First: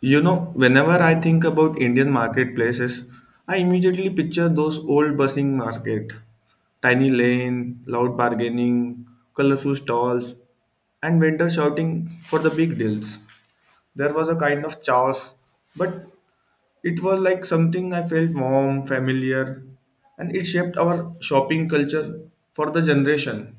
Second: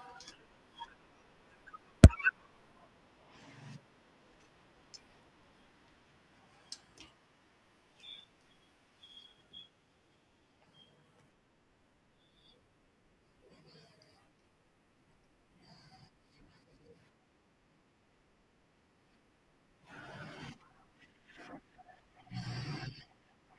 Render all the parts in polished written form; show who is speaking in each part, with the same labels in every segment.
Speaker 1: You know, whenever I think about Indian marketplaces, I immediately picture those old bustling market, tiny lane, loud bargaining, colorful stalls, and vendors shouting for the big deals. There was a kind of chaos, but it was like something I felt warm, familiar, and it shaped our shopping culture for the generation.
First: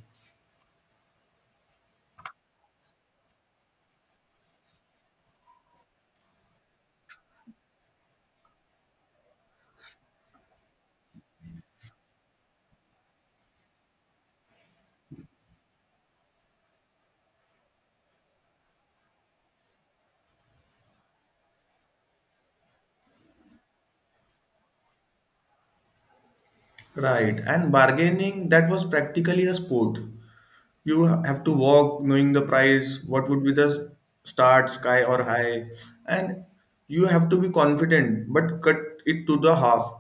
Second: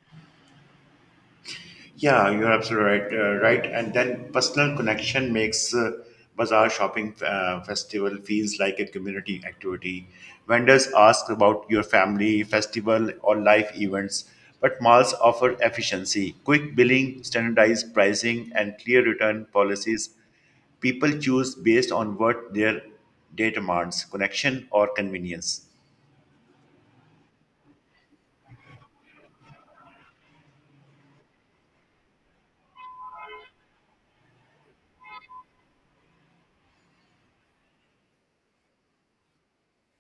Speaker 2: Yeah, you're absolutely right. And then personal connection makes bazaar shopping festival feels like a community activity. Vendors ask about your family, festival, or life events, but malls offer efficiency, quick billing, standardized pricing, and clear return policies. People choose based on what their day demands: connection or convenience.
Speaker 1: Right, and bargaining that was practically a sport, you have to walk knowing the price what would be the start sky or high, and you have to be confident but cut it to the half,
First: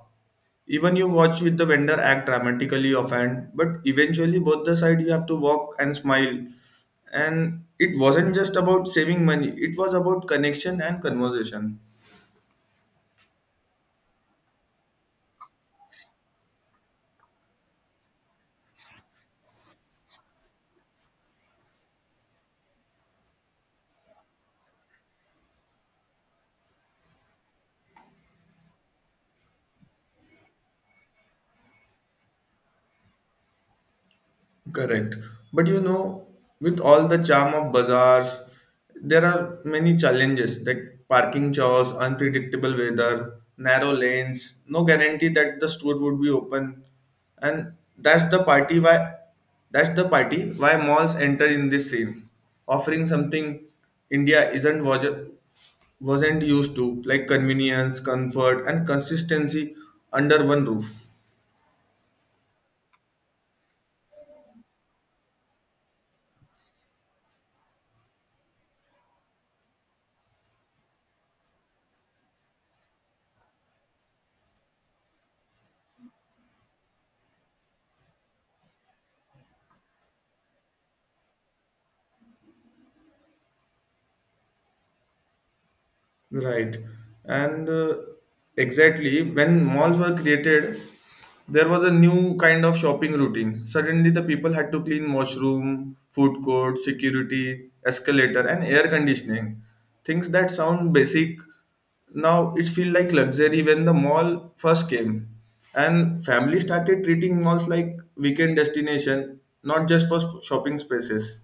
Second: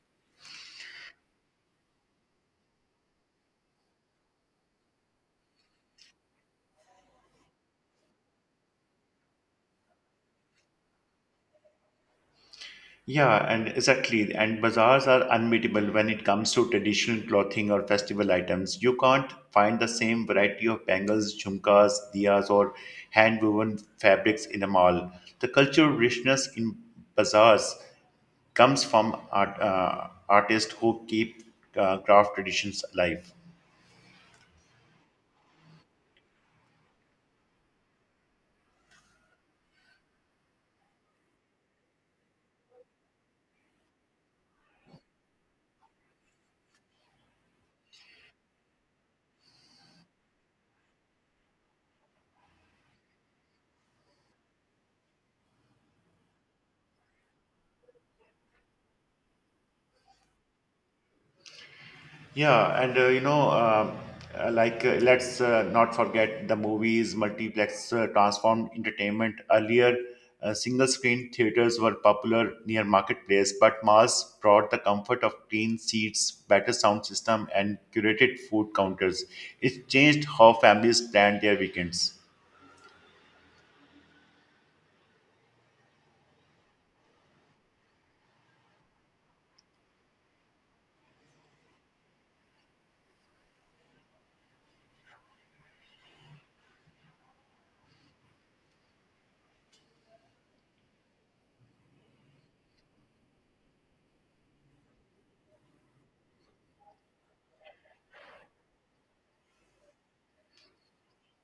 Speaker 1: even you watch with the vendor act dramatically offhand but eventually both the side you have to walk and smile, and it wasn't just about saving money, it was about connection and conversation.
Speaker 2: Yeah, and exactly. And bazaars are unbeatable when it comes to traditional clothing or festival items. You can't find the same variety of bangles, jhumkas, diyas, or hand-woven fabrics in a mall. The cultural richness in bazaars comes from artists who keep craft traditions alive.
Speaker 1: Correct. But you know, with all the charm of bazaars, there are many challenges like parking chores, unpredictable weather, narrow lanes, no guarantee that the store would be open. And that's the party why that's the party why malls enter in this scene, offering something India isn't was- wasn't used to, like convenience, comfort, and consistency under one roof.
Speaker 2: Yeah, and you know, like let's Not forget the movies, multiplex transformed entertainment. Earlier, single screen theaters were popular near marketplace, but malls brought the comfort of clean seats, better sound system, and curated food counters. It changed how families planned their weekends.
Speaker 1: Right. And exactly when malls were created, there was a new kind of shopping routine. Suddenly, the people had to clean washroom, food court, security, escalator, and air conditioning. Things that sound basic now it feel like luxury when the mall first came. And families started treating malls like weekend destination, not just for shopping spaces.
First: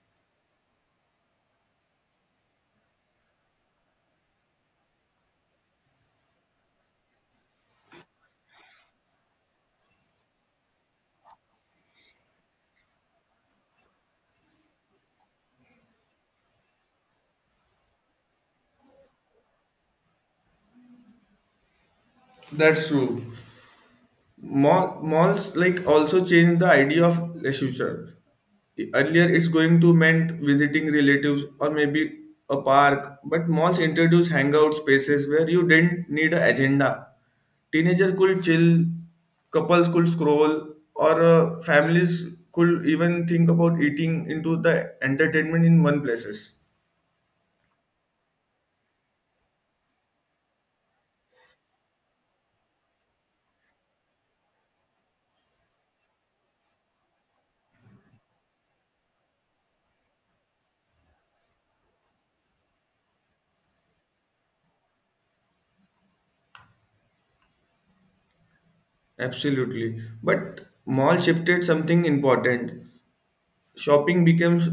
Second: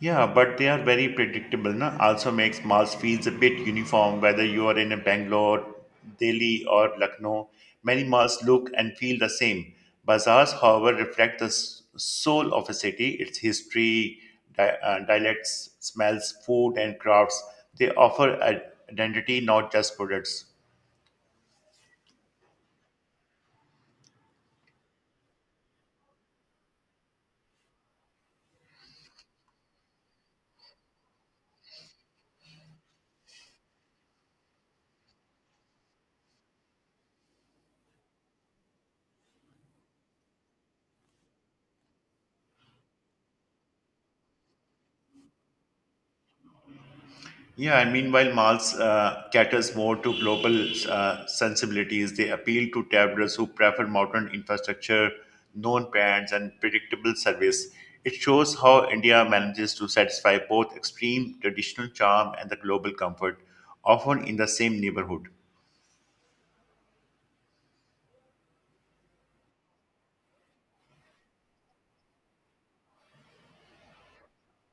Speaker 2: Yeah, but they are very predictable. Na? Also makes malls feels a bit uniform, whether you are in a Bangalore, Delhi, or Lucknow. Many malls look and feel the same. Bazaars, however, reflect the soul of a city, its history, dialects, smells, food, and crafts. They offer identity, not just products.
Speaker 1: That's true. Malls like also change the idea of leisure. Earlier, it's going to meant visiting relatives or maybe a park, but malls introduce hangout spaces where you didn't need an agenda. Teenagers could chill, couples could scroll, or families could even think about eating into the entertainment in one places.
Speaker 2: Yeah, and meanwhile, malls caters more to global sensibilities. They appeal to travelers who prefer modern infrastructure, known brands, and predictable service. It shows how India manages to satisfy both extreme traditional charm and the global comfort, often in the same neighborhood.
Speaker 1: Absolutely, but mall shifted something important. Shopping becomes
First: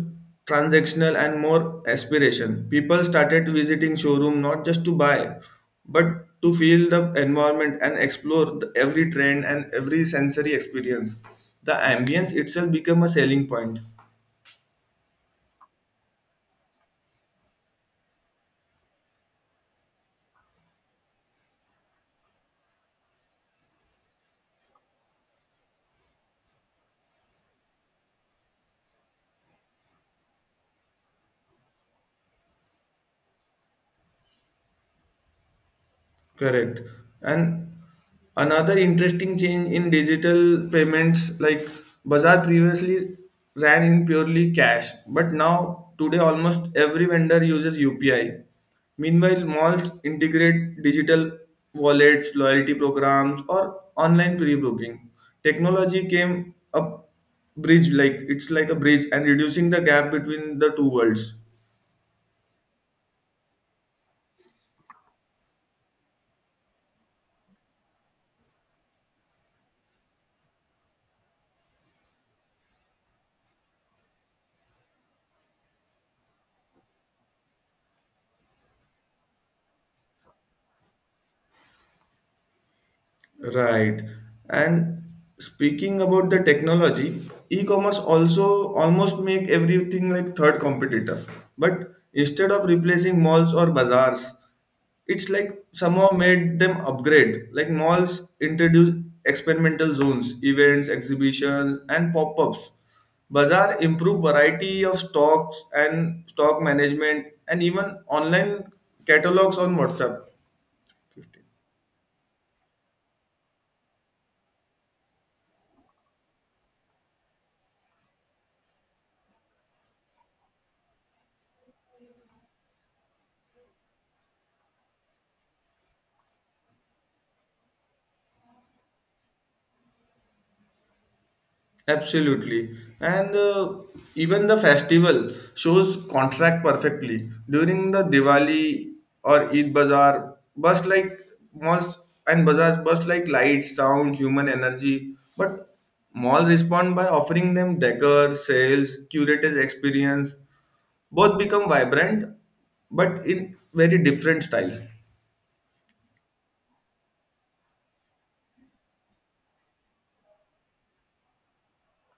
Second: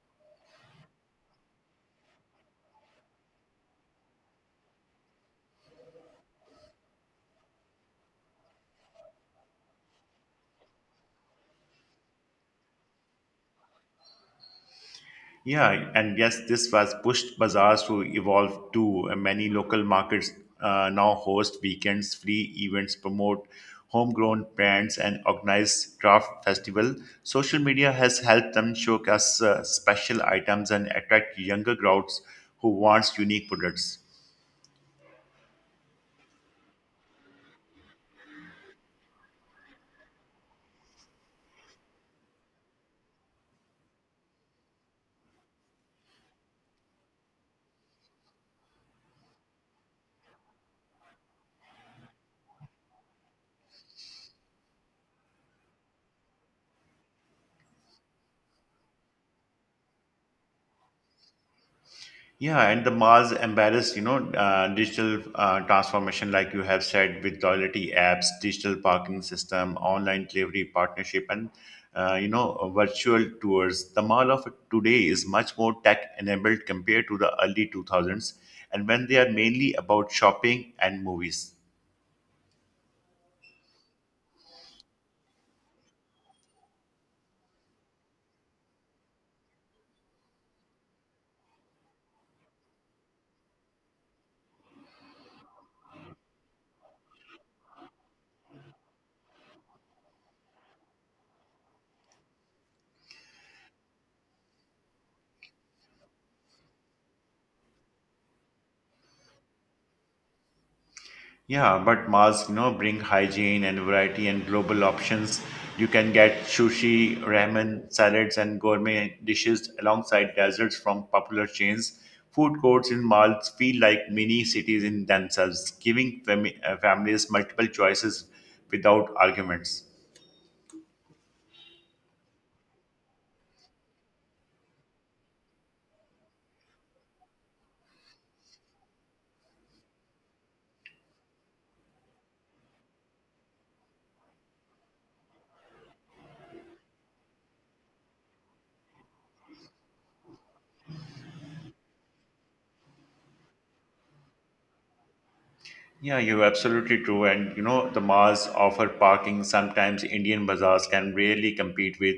Speaker 1: transactional and more aspiration. People started visiting showroom not just to buy, but to feel the environment and explore the, every trend and every sensory experience. The ambience itself become a selling point.
Speaker 2: Yeah, and yes, this was pushed bazaars to evolve too. Many local markets now host weekends, free events, promote homegrown brands, and organize craft festival. Social media has helped them showcase special items and attract younger crowds who wants unique products.
Speaker 1: Correct. And another interesting change in digital payments, like Bazaar previously ran in purely cash, but now today almost every vendor uses UPI. Meanwhile, malls integrate digital wallets, loyalty programs, or online pre-booking. Technology came a bridge, like it's like a bridge, and reducing the gap between the two worlds.
Speaker 2: Yeah, and the Mars embarrassed, you know, digital transformation, like you have said, with loyalty apps, digital parking system, online delivery partnership, and virtual tours. The mall of today is much more tech-enabled compared to the early 2000s, and when they are mainly about shopping and movies.
Speaker 1: Right. And speaking about the technology, e-commerce also almost make everything like third competitor. But instead of replacing malls or bazaars, it's like somehow made them upgrade. Like malls introduce experimental zones, events, exhibitions, and pop-ups. Bazaar improve variety of stocks and stock management and even online catalogs on WhatsApp. 15.
Speaker 2: Yeah, but masks, you know, bring hygiene and variety and global options. You can get sushi, ramen, salads, and gourmet dishes alongside desserts from popular chains. Food courts in malls feel like mini cities in themselves, giving families multiple choices without arguments.
Speaker 1: Absolutely. And Even the festival shows contract perfectly. During the Diwali or Eid Bazaar, bust like malls and bazaars bust like lights, sound, human energy. But malls respond by offering them decor, sales, curated experience. Both become vibrant, but in very different style.
Speaker 2: Yeah, you're absolutely true. And you know, the malls offer parking. Sometimes Indian bazaars can rarely compete with.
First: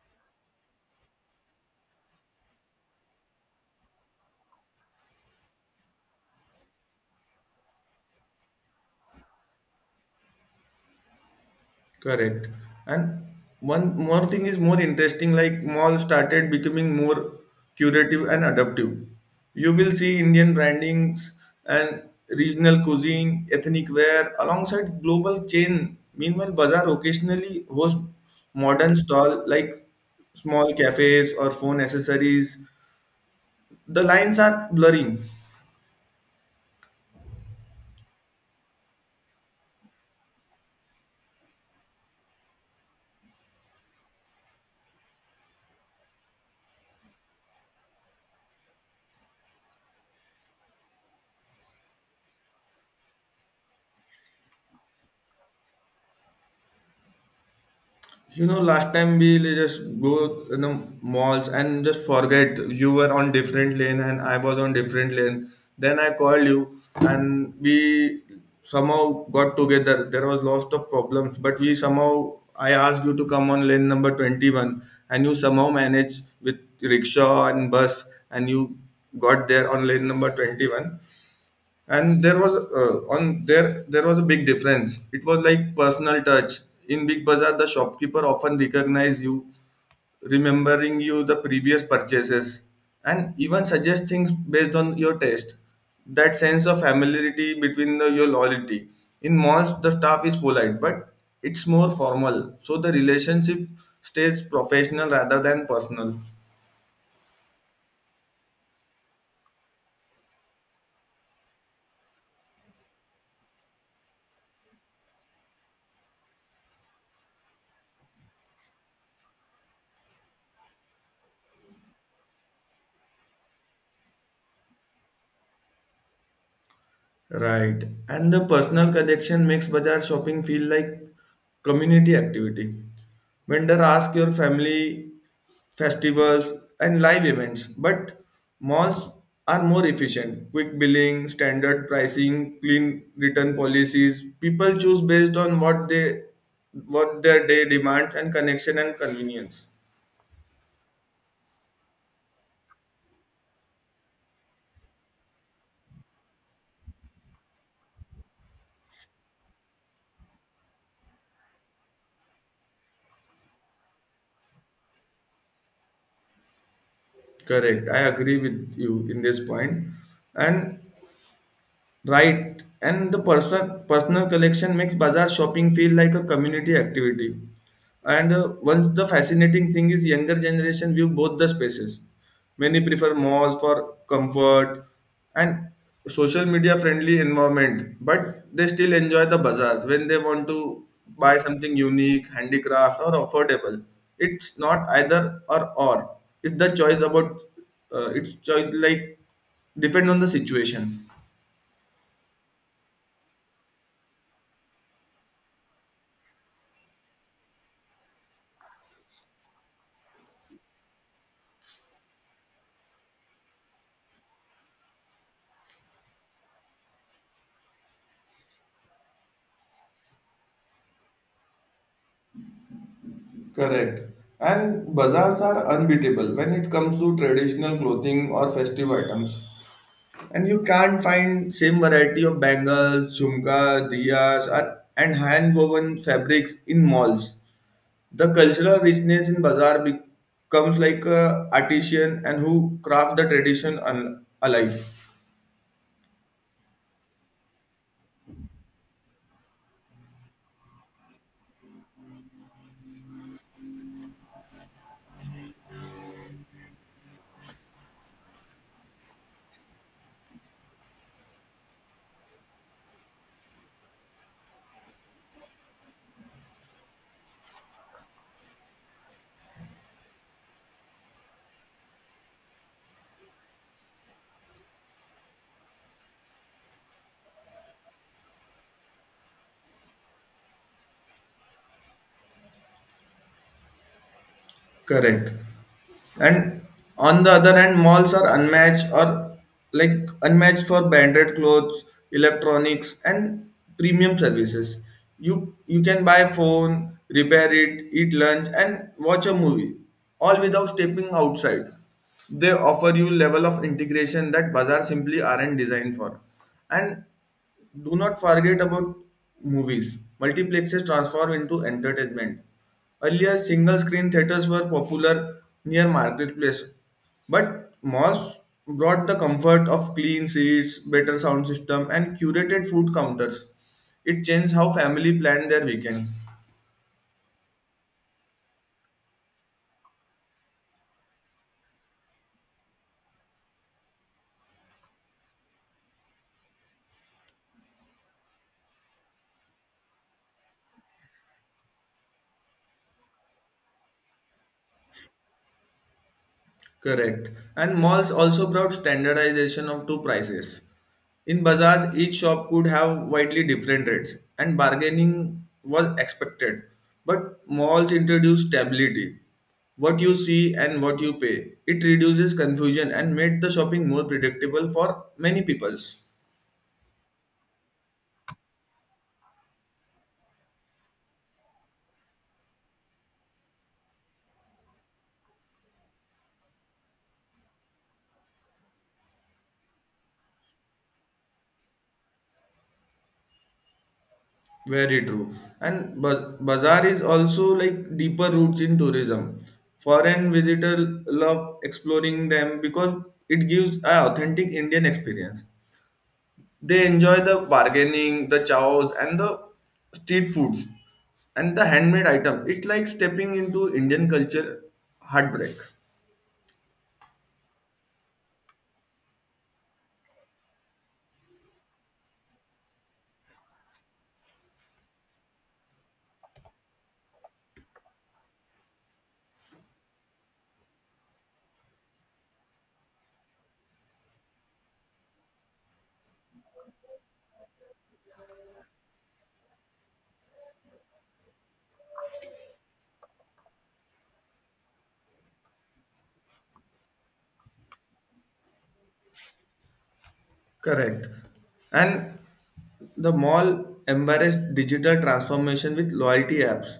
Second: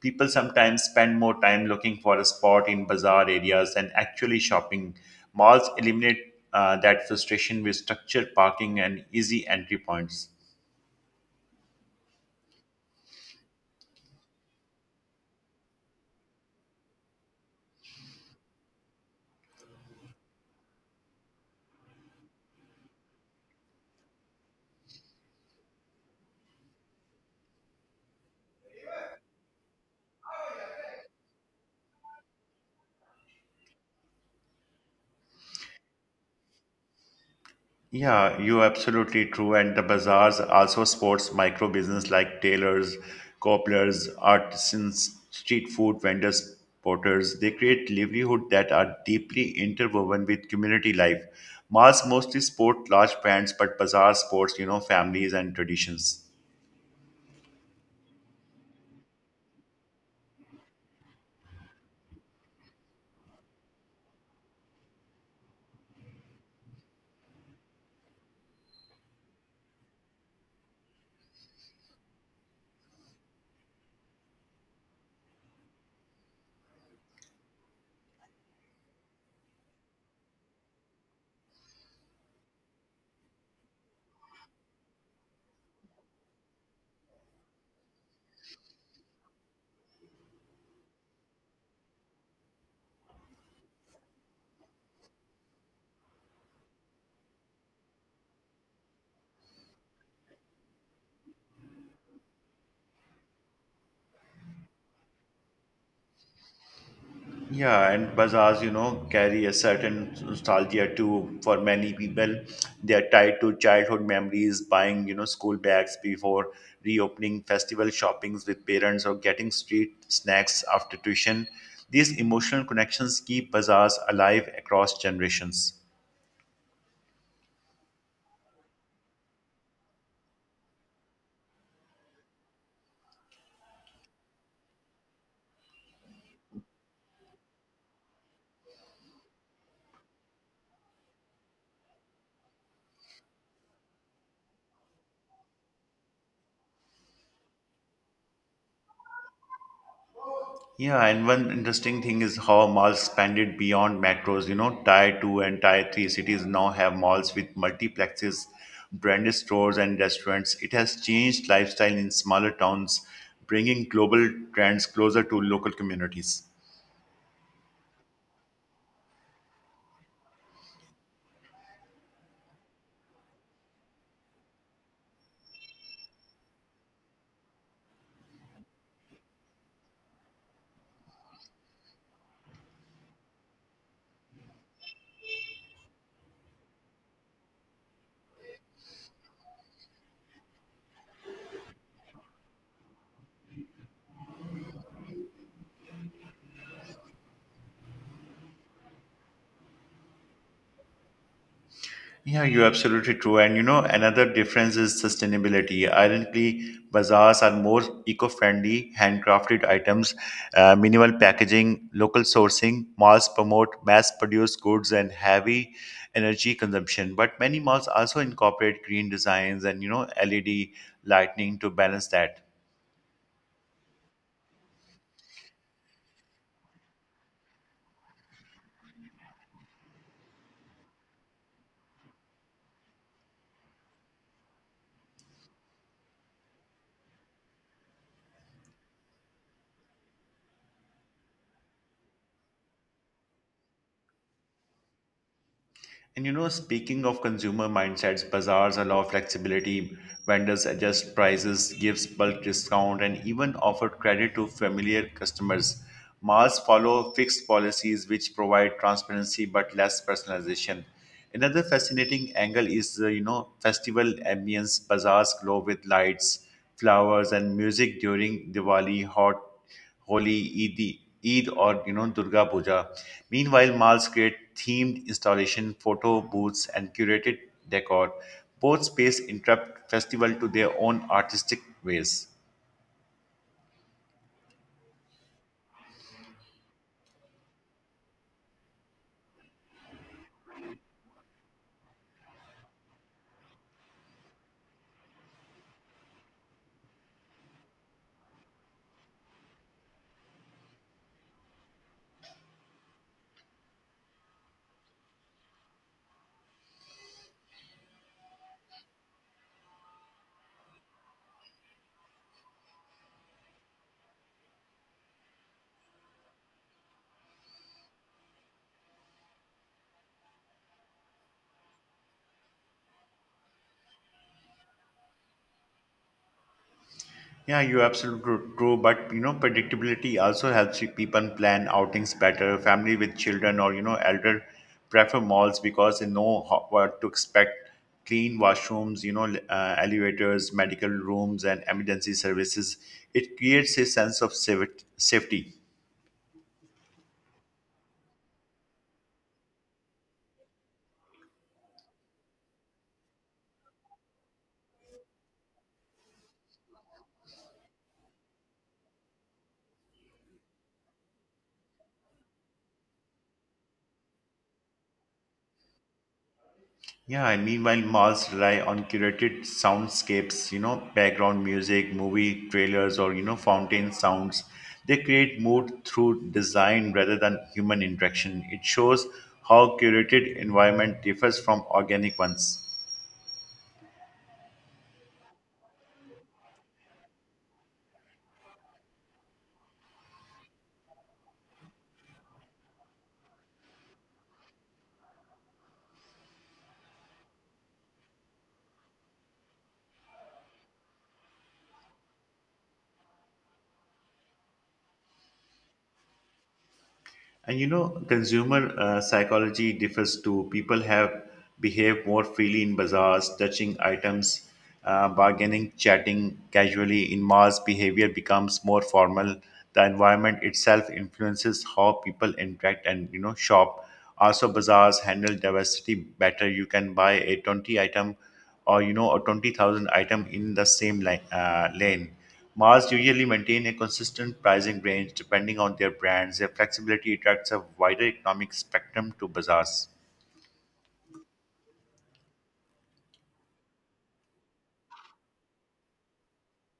Speaker 2: People sometimes spend more time looking for a spot in bazaar areas than actually shopping. Malls eliminate that frustration with structured parking and easy entry points.
Speaker 1: Correct. And one more thing is more interesting, like mall started becoming more curative and adaptive. You will see Indian brandings and regional cuisine, ethnic wear alongside global chain. Meanwhile, bazaar occasionally hosts modern stall like small cafes or phone accessories. The lines are blurring.
Speaker 2: Yeah, you're absolutely true. And the bazaars also sports micro business like tailors, cobblers, artisans, street food vendors, porters. They create livelihood that are deeply interwoven with community life. Malls mostly sport large brands, but bazaar sports, you know, families and traditions.
Speaker 1: You know, last time we just go in the malls and just forget you were on different lane and I was on different lane. Then I called you and we somehow got together. There was lots of problems, but we somehow I asked you to come on lane number 21, and you somehow managed with rickshaw and bus, and you got there on lane number 21, and there was on there was a big difference, it was like personal touch in big bazaar, the shopkeeper often recognize you, remembering you the previous purchases, and even suggest things based on your taste, that sense of familiarity between the, your loyalty. In malls the staff is polite but it's more formal, so the relationship stays professional rather than personal.
Speaker 2: Yeah, and bazaars, you know, carry a certain nostalgia too. For many people, they are tied to childhood memories, buying, you know, school bags before reopening, festival shoppings with parents, or getting street snacks after tuition. These emotional connections keep bazaars alive across generations.
Speaker 1: Right. And the personal connection makes bazaar shopping feel like community activity. Vendor ask your family, festivals, and live events. But malls are more efficient. Quick billing, standard pricing, clean return policies. People choose based on what they, what their day demands and connection and convenience.
Speaker 2: Yeah, and one interesting thing is how malls expanded beyond metros. You know, tier 2 and tier 3 cities now have malls with multiplexes, branded stores, and restaurants. It has changed lifestyle in smaller towns, bringing global trends closer to local communities.
Speaker 1: Correct. I agree with you in this point. And right and the personal collection makes bazaar shopping feel like a community activity, and once the fascinating thing is younger generation view both the spaces, many prefer malls for comfort and social media friendly environment, but they still enjoy the bazaars when they want to buy something unique handicraft or affordable, it's not either or it's the choice about it's choice like depend on the situation.
Speaker 2: Yeah, you're absolutely true. And you know, another difference is sustainability. Ironically, bazaars are more eco friendly, handcrafted items, minimal packaging, local sourcing. Malls promote mass produced goods and heavy energy consumption. But many malls also incorporate green designs and, you know, LED lighting to balance that.
Speaker 1: Correct. And bazaars are unbeatable when it comes to traditional clothing or festive items. And you can't find same variety of bangles, jhumka, diyas, or, and hand-woven fabrics in malls. The cultural richness in bazaar becomes like a artisan and who craft the tradition alive.
Speaker 2: And you know, speaking of consumer mindsets, bazaars allow flexibility, vendors adjust prices, gives bulk discount, and even offer credit to familiar customers. Malls follow fixed policies which provide transparency but less personalization. Another fascinating angle is, you know, festival ambience. Bazaars glow with lights, flowers, and music during Diwali, hot Holi, Eid or you know Durga Puja. Meanwhile, malls create themed installation, photo booths, and curated decor. Both space interrupt festival to their own artistic ways.
Speaker 1: Correct. And on the other hand malls are unmatched or like unmatched for branded clothes, electronics and premium services, you can buy phone, repair it, eat lunch and watch a movie, all without stepping outside. They offer you level of integration that bazaar simply aren't designed for. And do not forget about movies. Multiplexes transform into entertainment. Earlier, single screen theaters were popular near marketplace, but malls brought the comfort of clean seats, better sound system, and curated food counters. It changed how family planned their weekend.
Speaker 2: True. But you know, predictability also helps people plan outings better. Family with children or you know, elder prefer malls because they know what to expect. Clean washrooms, elevators, medical rooms, and emergency services. It creates a sense of safety.
Speaker 1: Correct. And malls also brought standardization of two prices. In bazaars, each shop could have widely different rates, and bargaining was expected. But malls introduced stability. What you see and what you pay. It reduces confusion and made the shopping more predictable for many peoples.
Speaker 2: Yeah, and meanwhile, malls rely on curated soundscapes, you know, background music, movie trailers, or, you know, fountain sounds. They create mood through design rather than human interaction. It shows how curated environment differs from organic ones.
Speaker 1: Very true. And bazaar is also like deeper roots in tourism. Foreign visitor love exploring them because it gives an authentic Indian experience. They enjoy the bargaining, the chows, and the street foods, and the handmade item. It's like stepping into Indian culture heartbreak.
Speaker 2: And you know, consumer psychology differs too. People have behave more freely in bazaars, touching items, bargaining, chatting casually. In malls, behavior becomes more formal. The environment itself influences how people interact and you know shop. Also, bazaars handle diversity better. You can buy a 20 item or you know a 20,000 item in the same lane. Malls usually maintain a consistent pricing range depending on their brands. Their flexibility attracts a wider economic spectrum to bazaars.
Speaker 1: Correct. And the mall embraced digital transformation with loyalty apps,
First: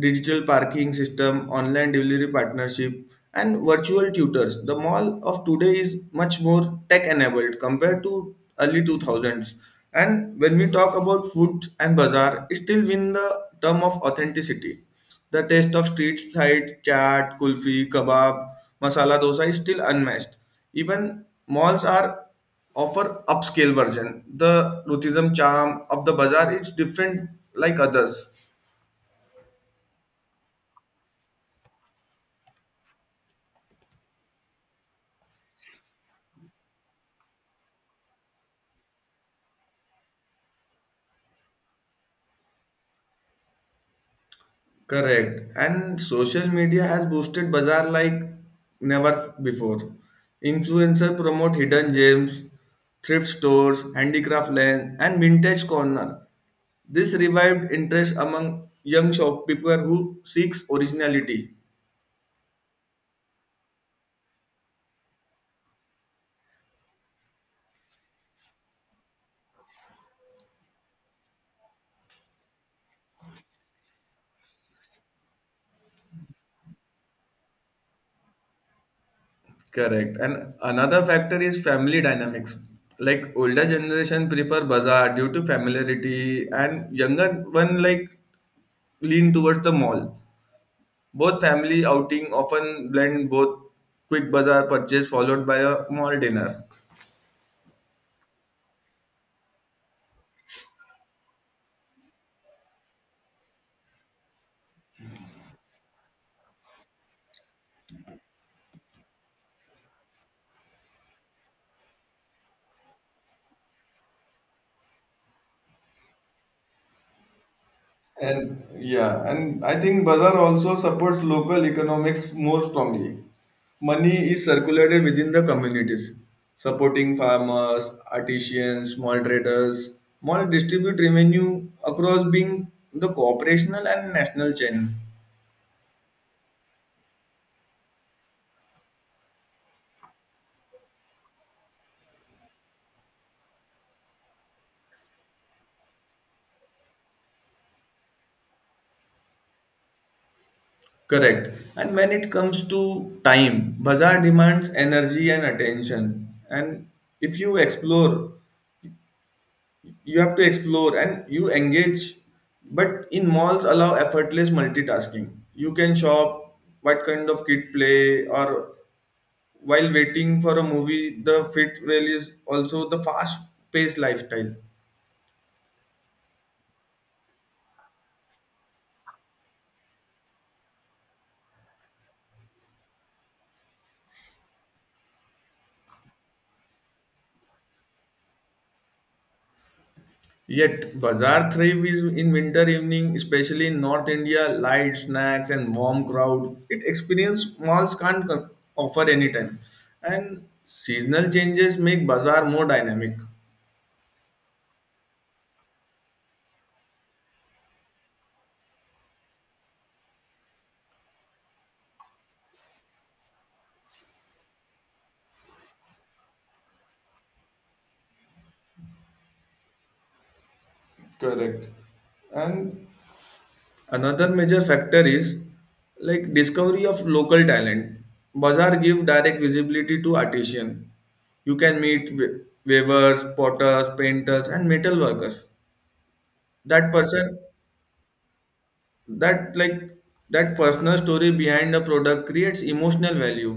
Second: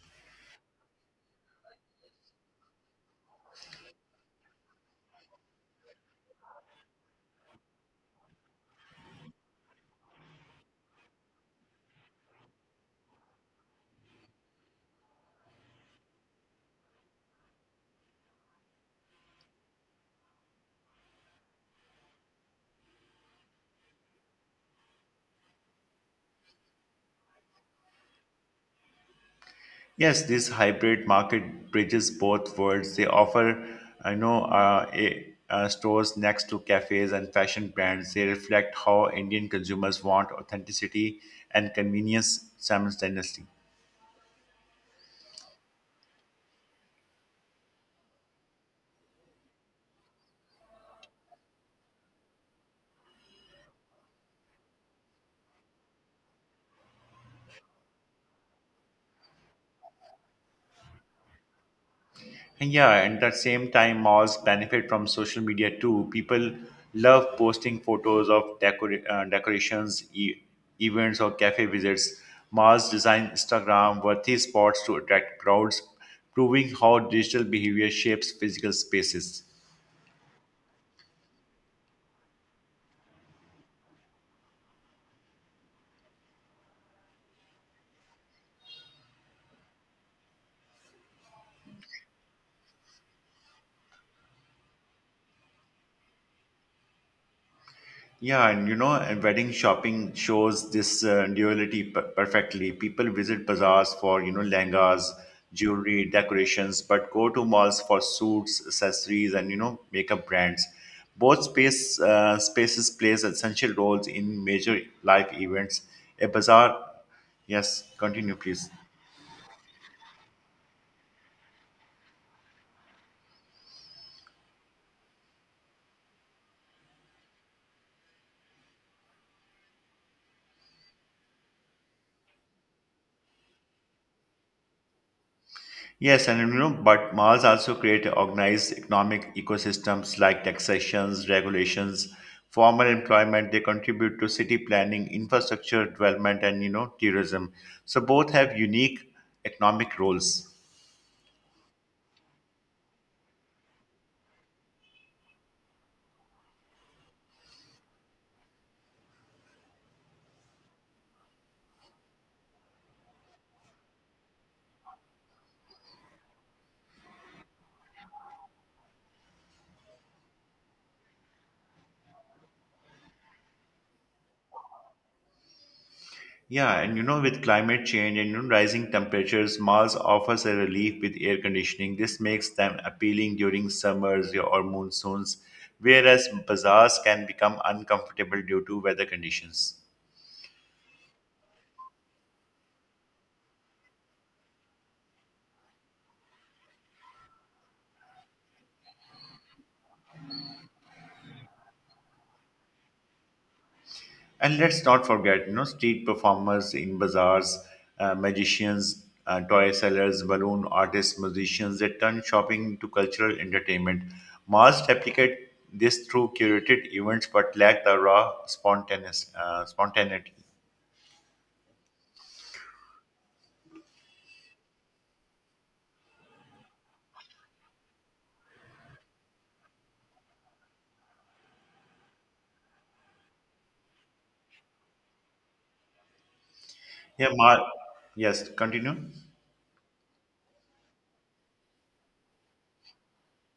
Speaker 1: digital parking system, online delivery partnership, and virtual tutors. The mall of today is much more tech enabled compared to early 2000s. And when we talk about food and bazaar, it still win the term of authenticity. The taste of street side chaat, kulfi, kebab, masala dosa is still unmatched. Even malls are offer upscale version. The ruthism charm of the bazaar is different like others.
Speaker 2: Yes, this hybrid market bridges both worlds. They offer, I know, stores next to cafes and fashion brands. They reflect how Indian consumers want authenticity and convenience simultaneously.
Speaker 1: Correct. And social media has boosted bazaar like never before. Influencer promote hidden gems, thrift stores, handicraft land, and vintage corner. This revived interest among young shopkeeper who seeks originality.
Speaker 2: And at the same time, malls benefit from social media too. People love posting photos of decorations, events, or cafe visits. Malls design Instagram worthy spots to attract crowds, proving how digital behavior shapes physical spaces.
Speaker 1: Correct. And another factor is family dynamics. Like older generation prefer bazaar due to familiarity, and younger one like lean towards the mall. Both family outing often blend both quick bazaar purchase followed by a mall dinner.
Speaker 2: Yeah, and you know, and wedding shopping shows this duality per perfectly. People visit bazaars for, you know, lehengas, jewelry, decorations, but go to malls for suits, accessories, and, you know, makeup brands. Both spaces plays essential roles in major life events. A bazaar, yes, continue,
Speaker 1: And
Speaker 2: please.
Speaker 1: yeah, and I think bazaar also supports local economics more strongly. Money is circulated within the communities, supporting farmers, artisans, small traders. Mall distribute revenue across being the cooperational and national chain.
Speaker 2: Yes, and you know, but Mars also create organized economic ecosystems like taxations, regulations, formal employment. They contribute to city planning, infrastructure development, and you know, tourism. So both have unique economic roles.
Speaker 1: Correct. And when it comes to time, bazaar demands energy and attention. And if you explore, you have to explore and you engage. But in malls, allow effortless multitasking. You can shop, what kind of kid play, or while waiting for a movie, the fit rail is also the fast paced lifestyle.
Speaker 2: Yeah, and you know, with climate change and you know, rising temperatures, Mars offers a relief with air conditioning. This makes them appealing during summers or monsoons, whereas bazaars can become uncomfortable due to weather conditions.
Speaker 1: Yet, bazaar thrives in winter evening, especially in North India, light snacks and warm crowd. It experience malls can't offer anytime. And seasonal changes make bazaar more dynamic.
Speaker 2: And let's not forget, you know, street performers in bazaars, magicians, toy sellers, balloon artists, musicians, they turn shopping into cultural entertainment. Malls replicate this through curated events but lack the raw spontaneity.
Speaker 1: Correct. And another major factor is like discovery of local talent. Bazaar give direct visibility to artisan. You can meet weavers, potters, painters, and metal workers. That
Speaker 2: Yeah,
Speaker 1: person
Speaker 2: Mar- yes, continue.
Speaker 1: that like that personal story behind a product creates emotional value.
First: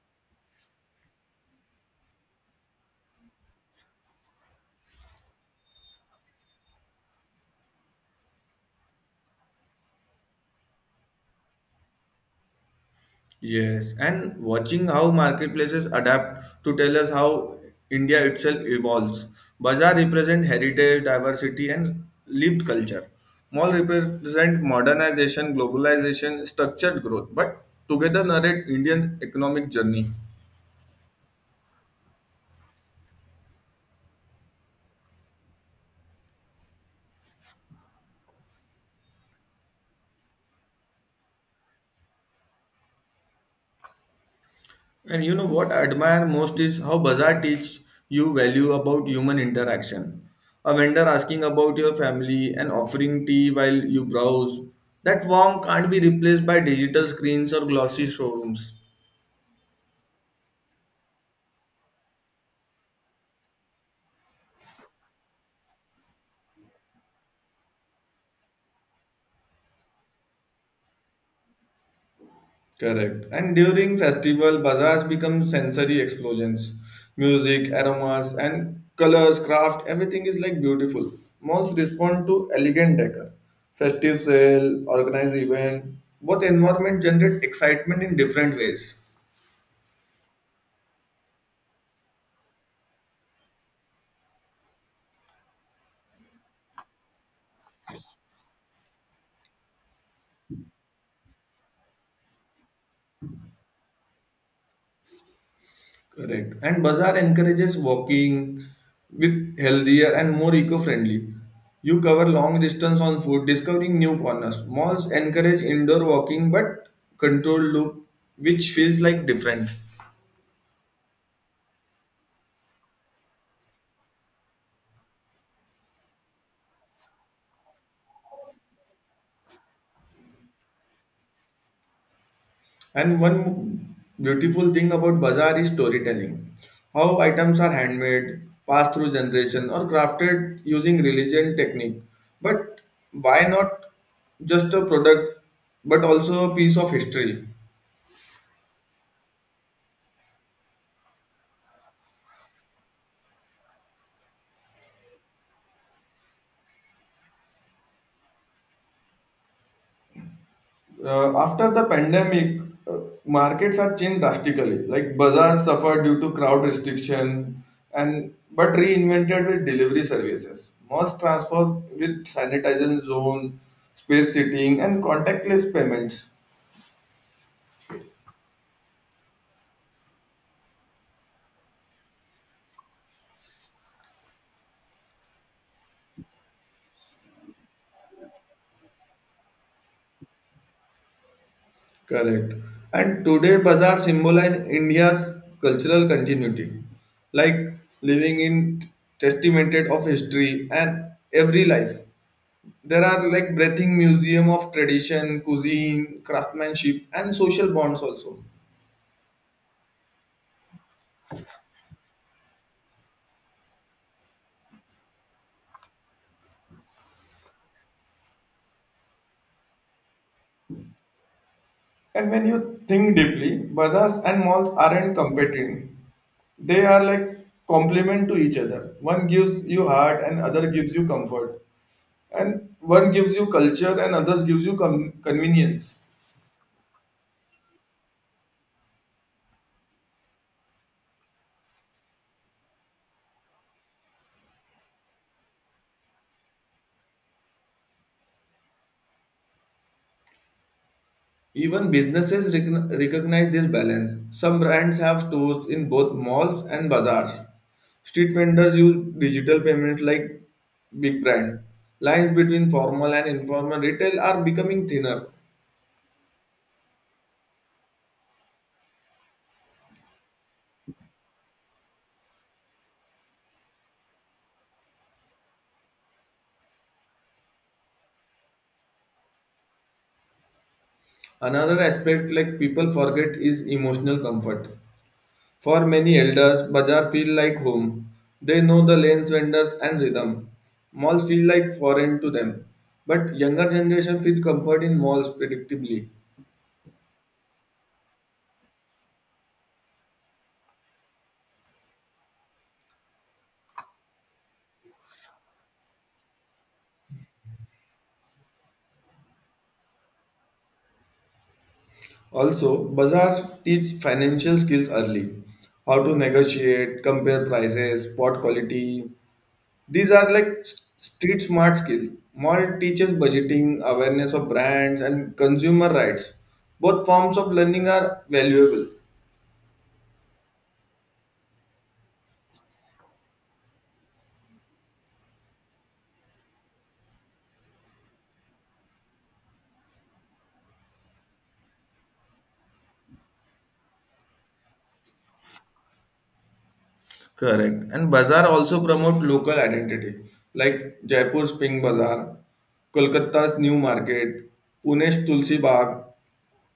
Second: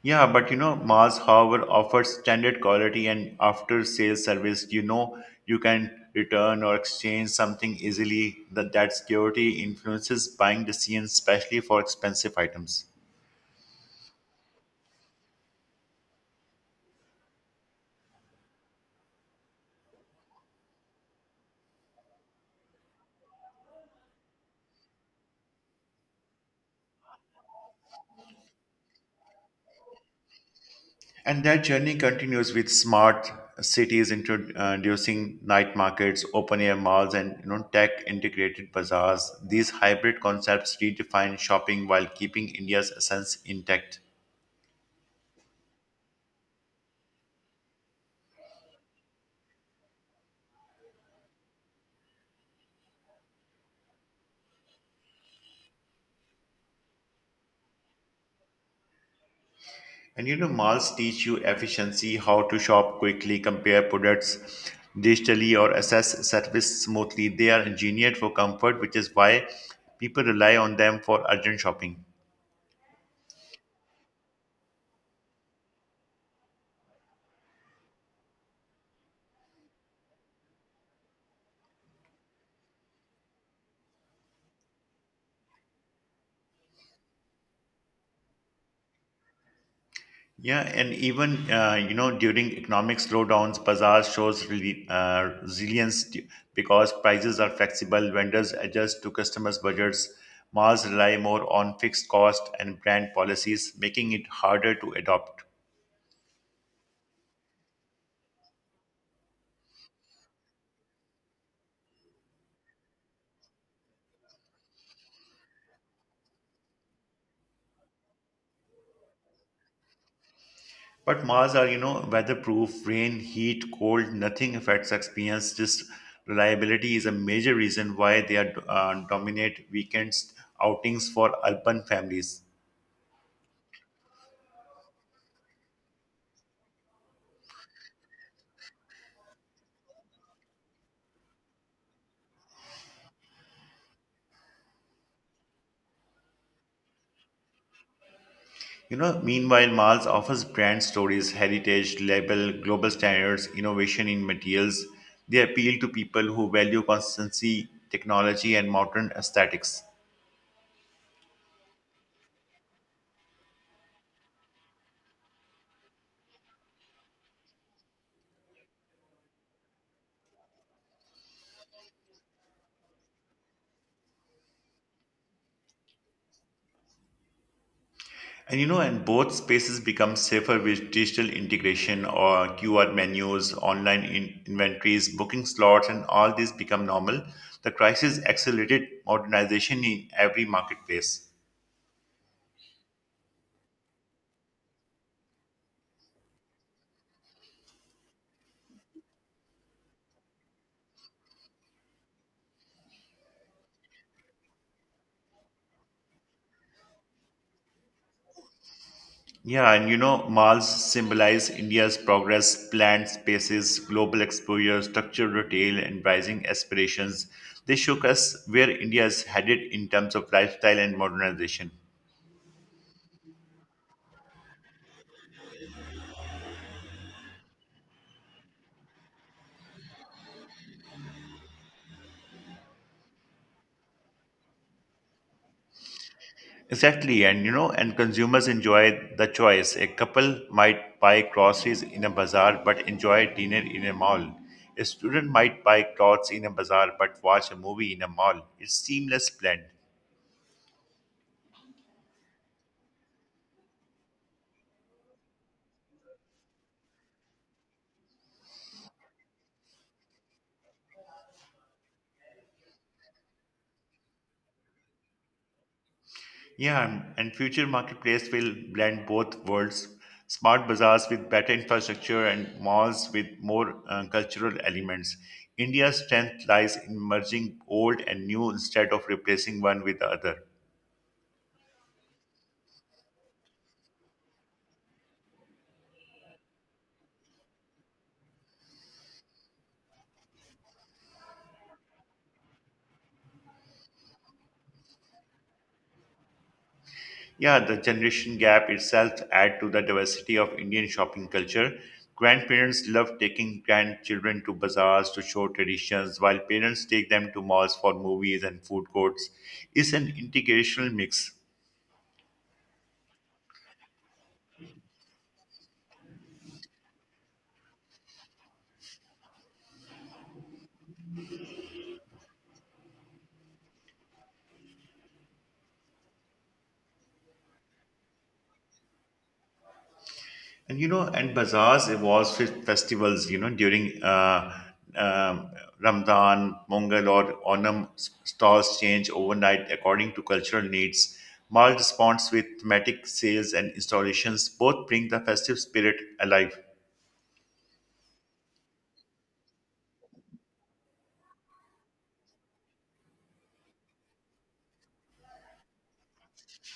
Speaker 2: Yeah, but you know, Mars, however, offers standard quality and after sales service. You know, you can return or exchange something easily. That security influences buying decisions, especially for expensive items.
Speaker 1: Yes, and watching how marketplaces adapt to tell us how India itself evolves. Bazaar represent heritage, diversity and lived culture. Mall represent modernization, globalization, structured growth, but together narrate Indian economic journey.
Speaker 2: And that journey continues with smart cities introducing night markets, open air malls, and you know, tech integrated bazaars. These hybrid concepts redefine shopping while keeping India's essence intact.
Speaker 1: And you know what I admire most is how Bazaar teaches you value about human interaction. A vendor asking about your family and offering tea while you browse. That warmth can't be replaced by digital screens or glossy showrooms.
Speaker 2: And you know, malls teach you efficiency, how to shop quickly, compare products digitally, or assess service smoothly. They are engineered for comfort, which is why people rely on them for urgent shopping.
Speaker 1: Correct. And during festival, bazaars become sensory explosions. Music, aromas, and colors, craft, everything is like beautiful. Malls respond to elegant decor. Festive sale, organized event, both environment generate excitement in different ways.
Speaker 2: Yeah, and even you know during economic slowdowns, bazaar shows really resilience because prices are flexible. Vendors adjust to customers' budgets. Malls rely more on fixed cost and brand policies, making it harder to adopt.
Speaker 1: Correct. And bazaar encourages walking with healthier and more eco-friendly. You cover long distance on foot, discovering new corners. Malls encourage indoor walking but controlled loop, which feels like different.
Speaker 2: But Mars are, you know, weatherproof, rain, heat, cold, nothing affects experience. Just reliability is a major reason why they are dominate weekends outings for urban families.
Speaker 1: And one beautiful thing about bazaar is storytelling. How items are handmade, passed through generation, or crafted using religion technique. But why not just a product, but also a piece of history?
Speaker 2: You know, meanwhile, Mars offers brand stories, heritage, label, global standards, innovation in materials. They appeal to people who value consistency, technology, and modern aesthetics.
Speaker 1: After the pandemic, uh, markets are changed drastically. Like bazaars suffered due to crowd restriction, and but reinvented with delivery services. Malls transformed with sanitization zone, space seating, and contactless payments.
Speaker 2: And you know, and both spaces become safer with digital integration or QR menus, online inventories, booking slots, and all these become normal. The crisis accelerated modernization in every marketplace.
Speaker 1: Correct. And today, bazaar symbolize India's cultural continuity, like living in testamented of history and every life. There are like breathing museum of tradition, cuisine, craftsmanship, and social bonds also.
Speaker 2: Yeah, and you know, malls symbolize India's progress, planned spaces, global exposure, structured retail, and rising aspirations. They showcase where India is headed in terms of lifestyle and modernization.
Speaker 1: And when you think deeply, bazaars and malls aren't competing. They are like complement to each other. One gives you heart and other gives you comfort. And one gives you culture and others gives you convenience.
Speaker 2: Exactly, and you know, and consumers enjoy the choice. A couple might buy groceries in a bazaar but enjoy dinner in a mall. A student might buy clothes in a bazaar but watch a movie in a mall. It's seamless blend.
Speaker 1: Even businesses recognize this balance. Some brands have stores in both malls and bazaars. Street vendors use digital payments like big brand. Lines between formal and informal retail are becoming thinner.
Speaker 2: Yeah, and future marketplace will blend both worlds. Smart bazaars with better infrastructure and malls with more cultural elements. India's strength lies in merging old and new instead of replacing one with the other.
Speaker 1: Another aspect like people forget is emotional comfort. For many elders, bazaar feel like home. They know the lanes, vendors and rhythm. Malls feel like foreign to them. But younger generation feel comfort in malls predictably.
Speaker 2: Yeah, the generation gap itself add to the diversity of Indian shopping culture. Grandparents love taking grandchildren to bazaars to show traditions, while parents take them to malls for movies and food courts. It's an integrational mix.
Speaker 1: Also, bazaars teach financial skills early, how to negotiate, compare prices, spot quality. These are like street smart skills. Mall teaches budgeting, awareness of brands, and consumer rights. Both forms of learning are valuable.
Speaker 2: And you know, and bazaars evolves with festivals, you know, during um Ramadan, Mongol, or Onam, stalls change overnight according to cultural needs. Mall responds with thematic sales and installations, both bring the festive spirit alive.
Speaker 1: Correct. And bazaar also promote local identity, like Jaipur's Pink Bazaar, Kolkata's New Market, Pune's Tulsi Bagh,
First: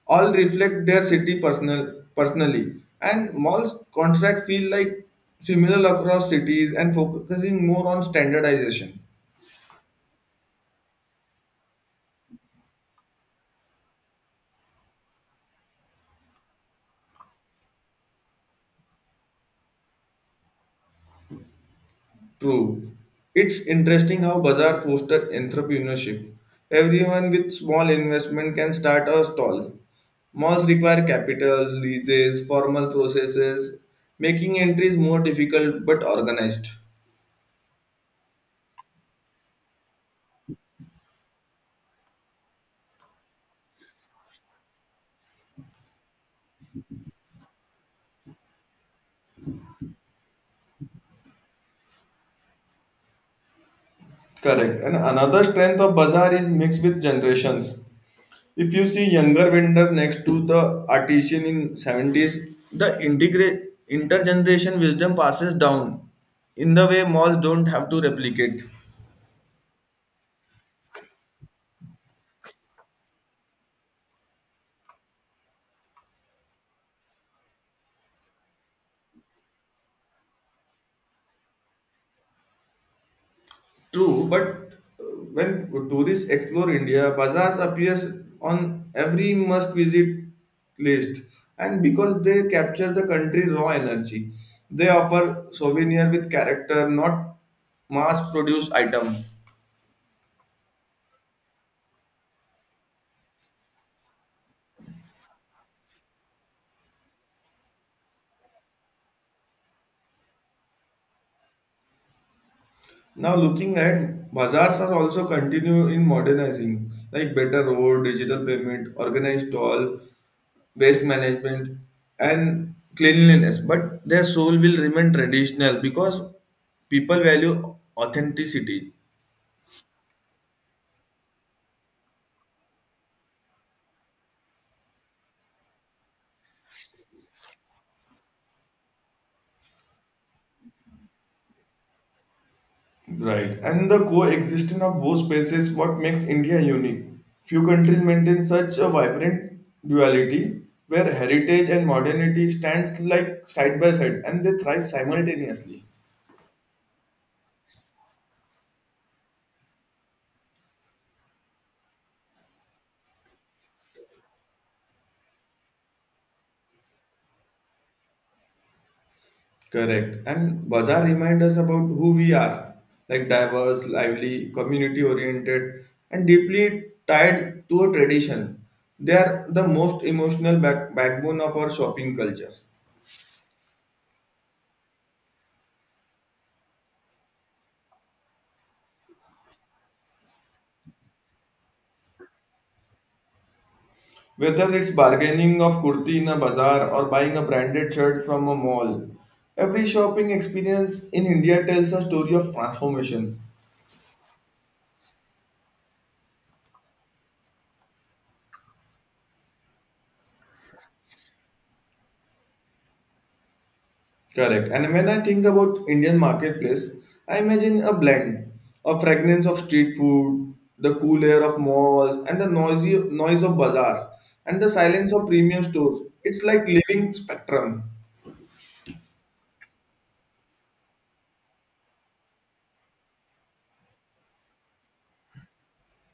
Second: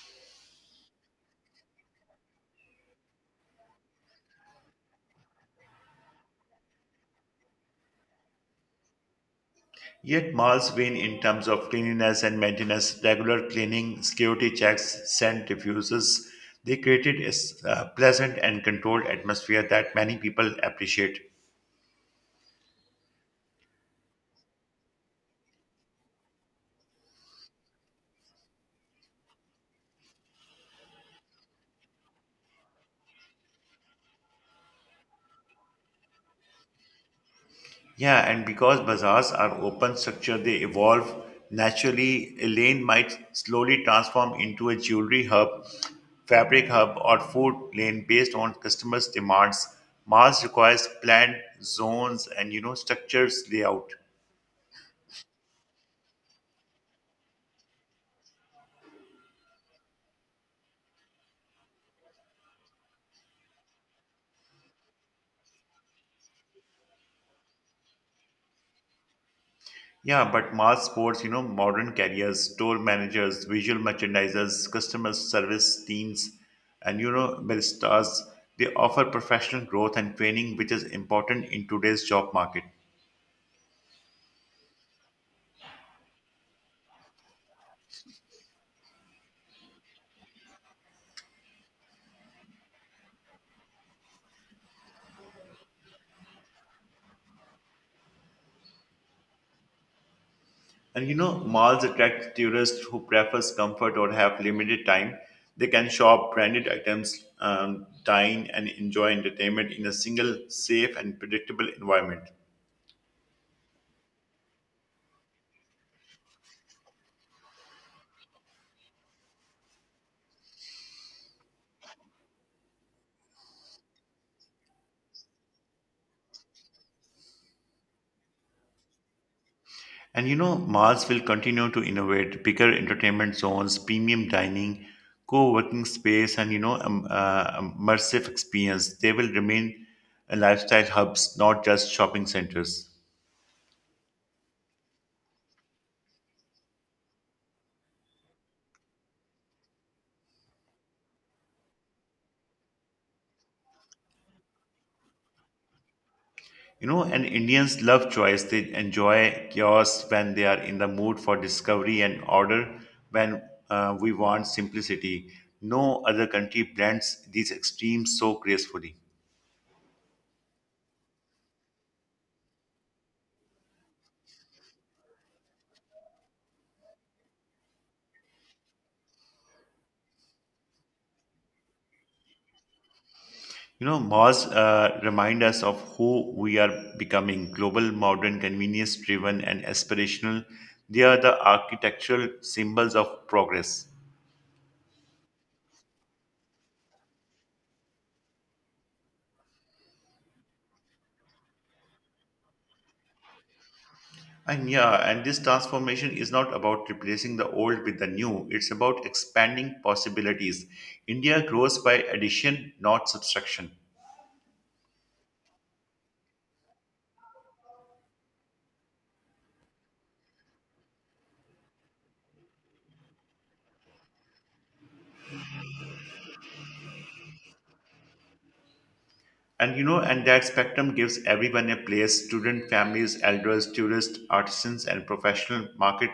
Speaker 1: all reflect their city personal personally, and malls contract feel like similar across cities and focusing more on standardization.
Speaker 2: Yet malls win in terms of cleanliness and maintenance, regular cleaning, security checks, scent diffusers. They created a pleasant and controlled atmosphere that many people appreciate.
Speaker 1: True, it's interesting how bazaar foster entrepreneurship. Everyone with small investment can start a stall. Malls require capital leases formal processes, making entries more difficult but organized.
Speaker 2: Yeah, and because bazaars are open structure, they evolve naturally. A lane might slowly transform into a jewelry hub, fabric hub, or food lane based on customers' demands. Malls requires planned zones and you know structures layout.
Speaker 1: Correct. And another strength of bazaar is mixed with generations. If you see younger vendors next to the artisan in 70s, the integrate intergeneration wisdom passes down in the way malls don't have to replicate.
Speaker 2: Yeah, but mall sports, you know, modern carriers, store managers, visual merchandisers, customer service teams, and you know, baristas, they offer professional growth and training, which is important in today's job market.
Speaker 1: True, but uh, when tourists explore India, bazaars appears on every must visit list, and because they capture the country's raw energy, they offer souvenir with character, not mass produced item.
Speaker 2: And you know, malls attract tourists who prefers comfort or have limited time. They can shop branded items, dine, and enjoy entertainment in a single, safe, and predictable environment.
Speaker 1: Now looking at bazaars are also continue in modernizing, like better road, digital payment, organized stall, waste management and cleanliness, but their soul will remain traditional because people value authenticity.
Speaker 2: And you know, malls will continue to innovate bigger entertainment zones, premium dining, co working space, and immersive experience. They will remain lifestyle hubs, not just shopping centers.
Speaker 1: Right. And the coexistence of both spaces what makes India unique. Few countries maintain such a vibrant duality where heritage and modernity stands like side by side and they thrive simultaneously.
Speaker 2: You know, and Indians love choice. They enjoy chaos when they are in the mood for discovery and order when we want simplicity. No other country blends these extremes so gracefully.
Speaker 1: Correct. And bazaar remind us about who we are, like diverse, lively, community oriented, and deeply tied to a tradition. They are the most emotional backbone of our shopping culture.
Speaker 2: You know, malls remind us of who we are becoming global, modern, convenience driven, and aspirational. They are the architectural symbols of progress.
Speaker 1: Whether it's bargaining of kurti in a bazaar or buying a branded shirt from a mall, every shopping experience in India tells a story of transformation.
Speaker 2: And this transformation is not about replacing the old with the new, it's about expanding possibilities. India grows by addition, not subtraction.
Speaker 1: Correct. And when I think about Indian marketplace, I imagine a blend, a fragrance of street food, the cool air of malls, and the noisy noise of bazaar, and the silence of premium stores. It's like living spectrum.
Speaker 2: And you know, and that spectrum gives everyone a place student, families, elders, tourists, artisans, and professional market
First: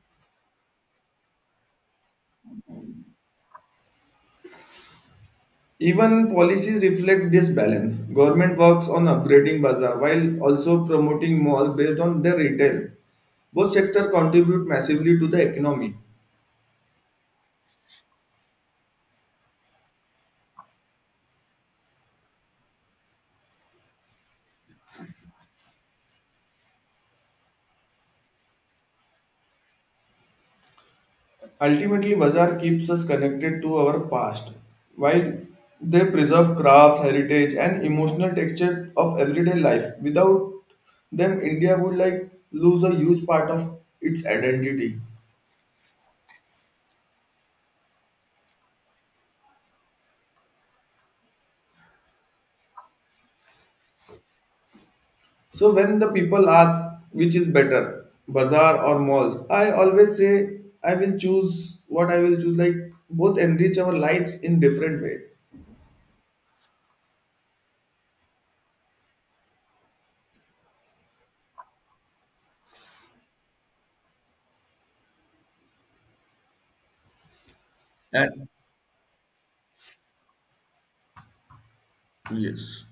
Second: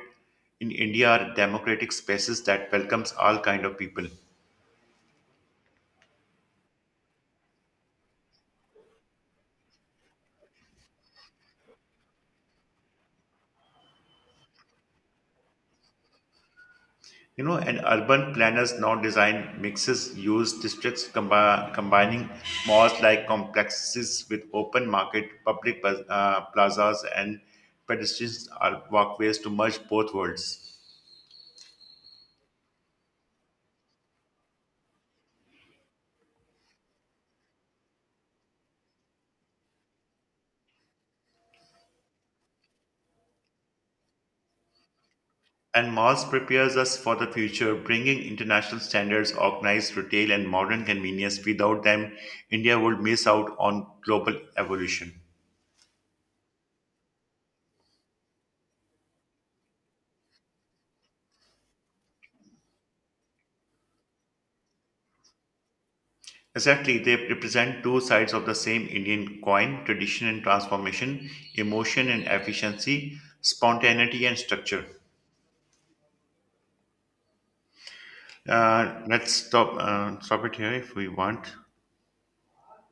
Speaker 2: in India are democratic spaces that welcomes all kind of people.
Speaker 1: Even policies reflect this balance. Government works on upgrading bazaar while also promoting malls based on their retail. Both sectors contribute massively to the economy.
Speaker 2: You know, and urban planners now design mixes, use districts combining malls like complexes with open market, plazas, and pedestrian are walkways to merge both worlds.
Speaker 1: Ultimately, bazaar keeps us connected to our past, while they preserve craft, heritage, and emotional texture of everyday life. Without them, India would like lose a huge part of its identity.
Speaker 2: And malls prepares us for the future, bringing international standards, organized retail, and modern convenience. Without them, India would miss out on global evolution.
Speaker 1: So when the people ask which is better, bazaar or malls, I always say I will choose what I will choose. Like both enrich our lives in different way.
Speaker 2: Exactly, they represent two sides of the same Indian coin tradition and transformation, emotion and efficiency, spontaneity and structure.
Speaker 1: And
Speaker 2: Let's stop it here if we want.
Speaker 1: yes.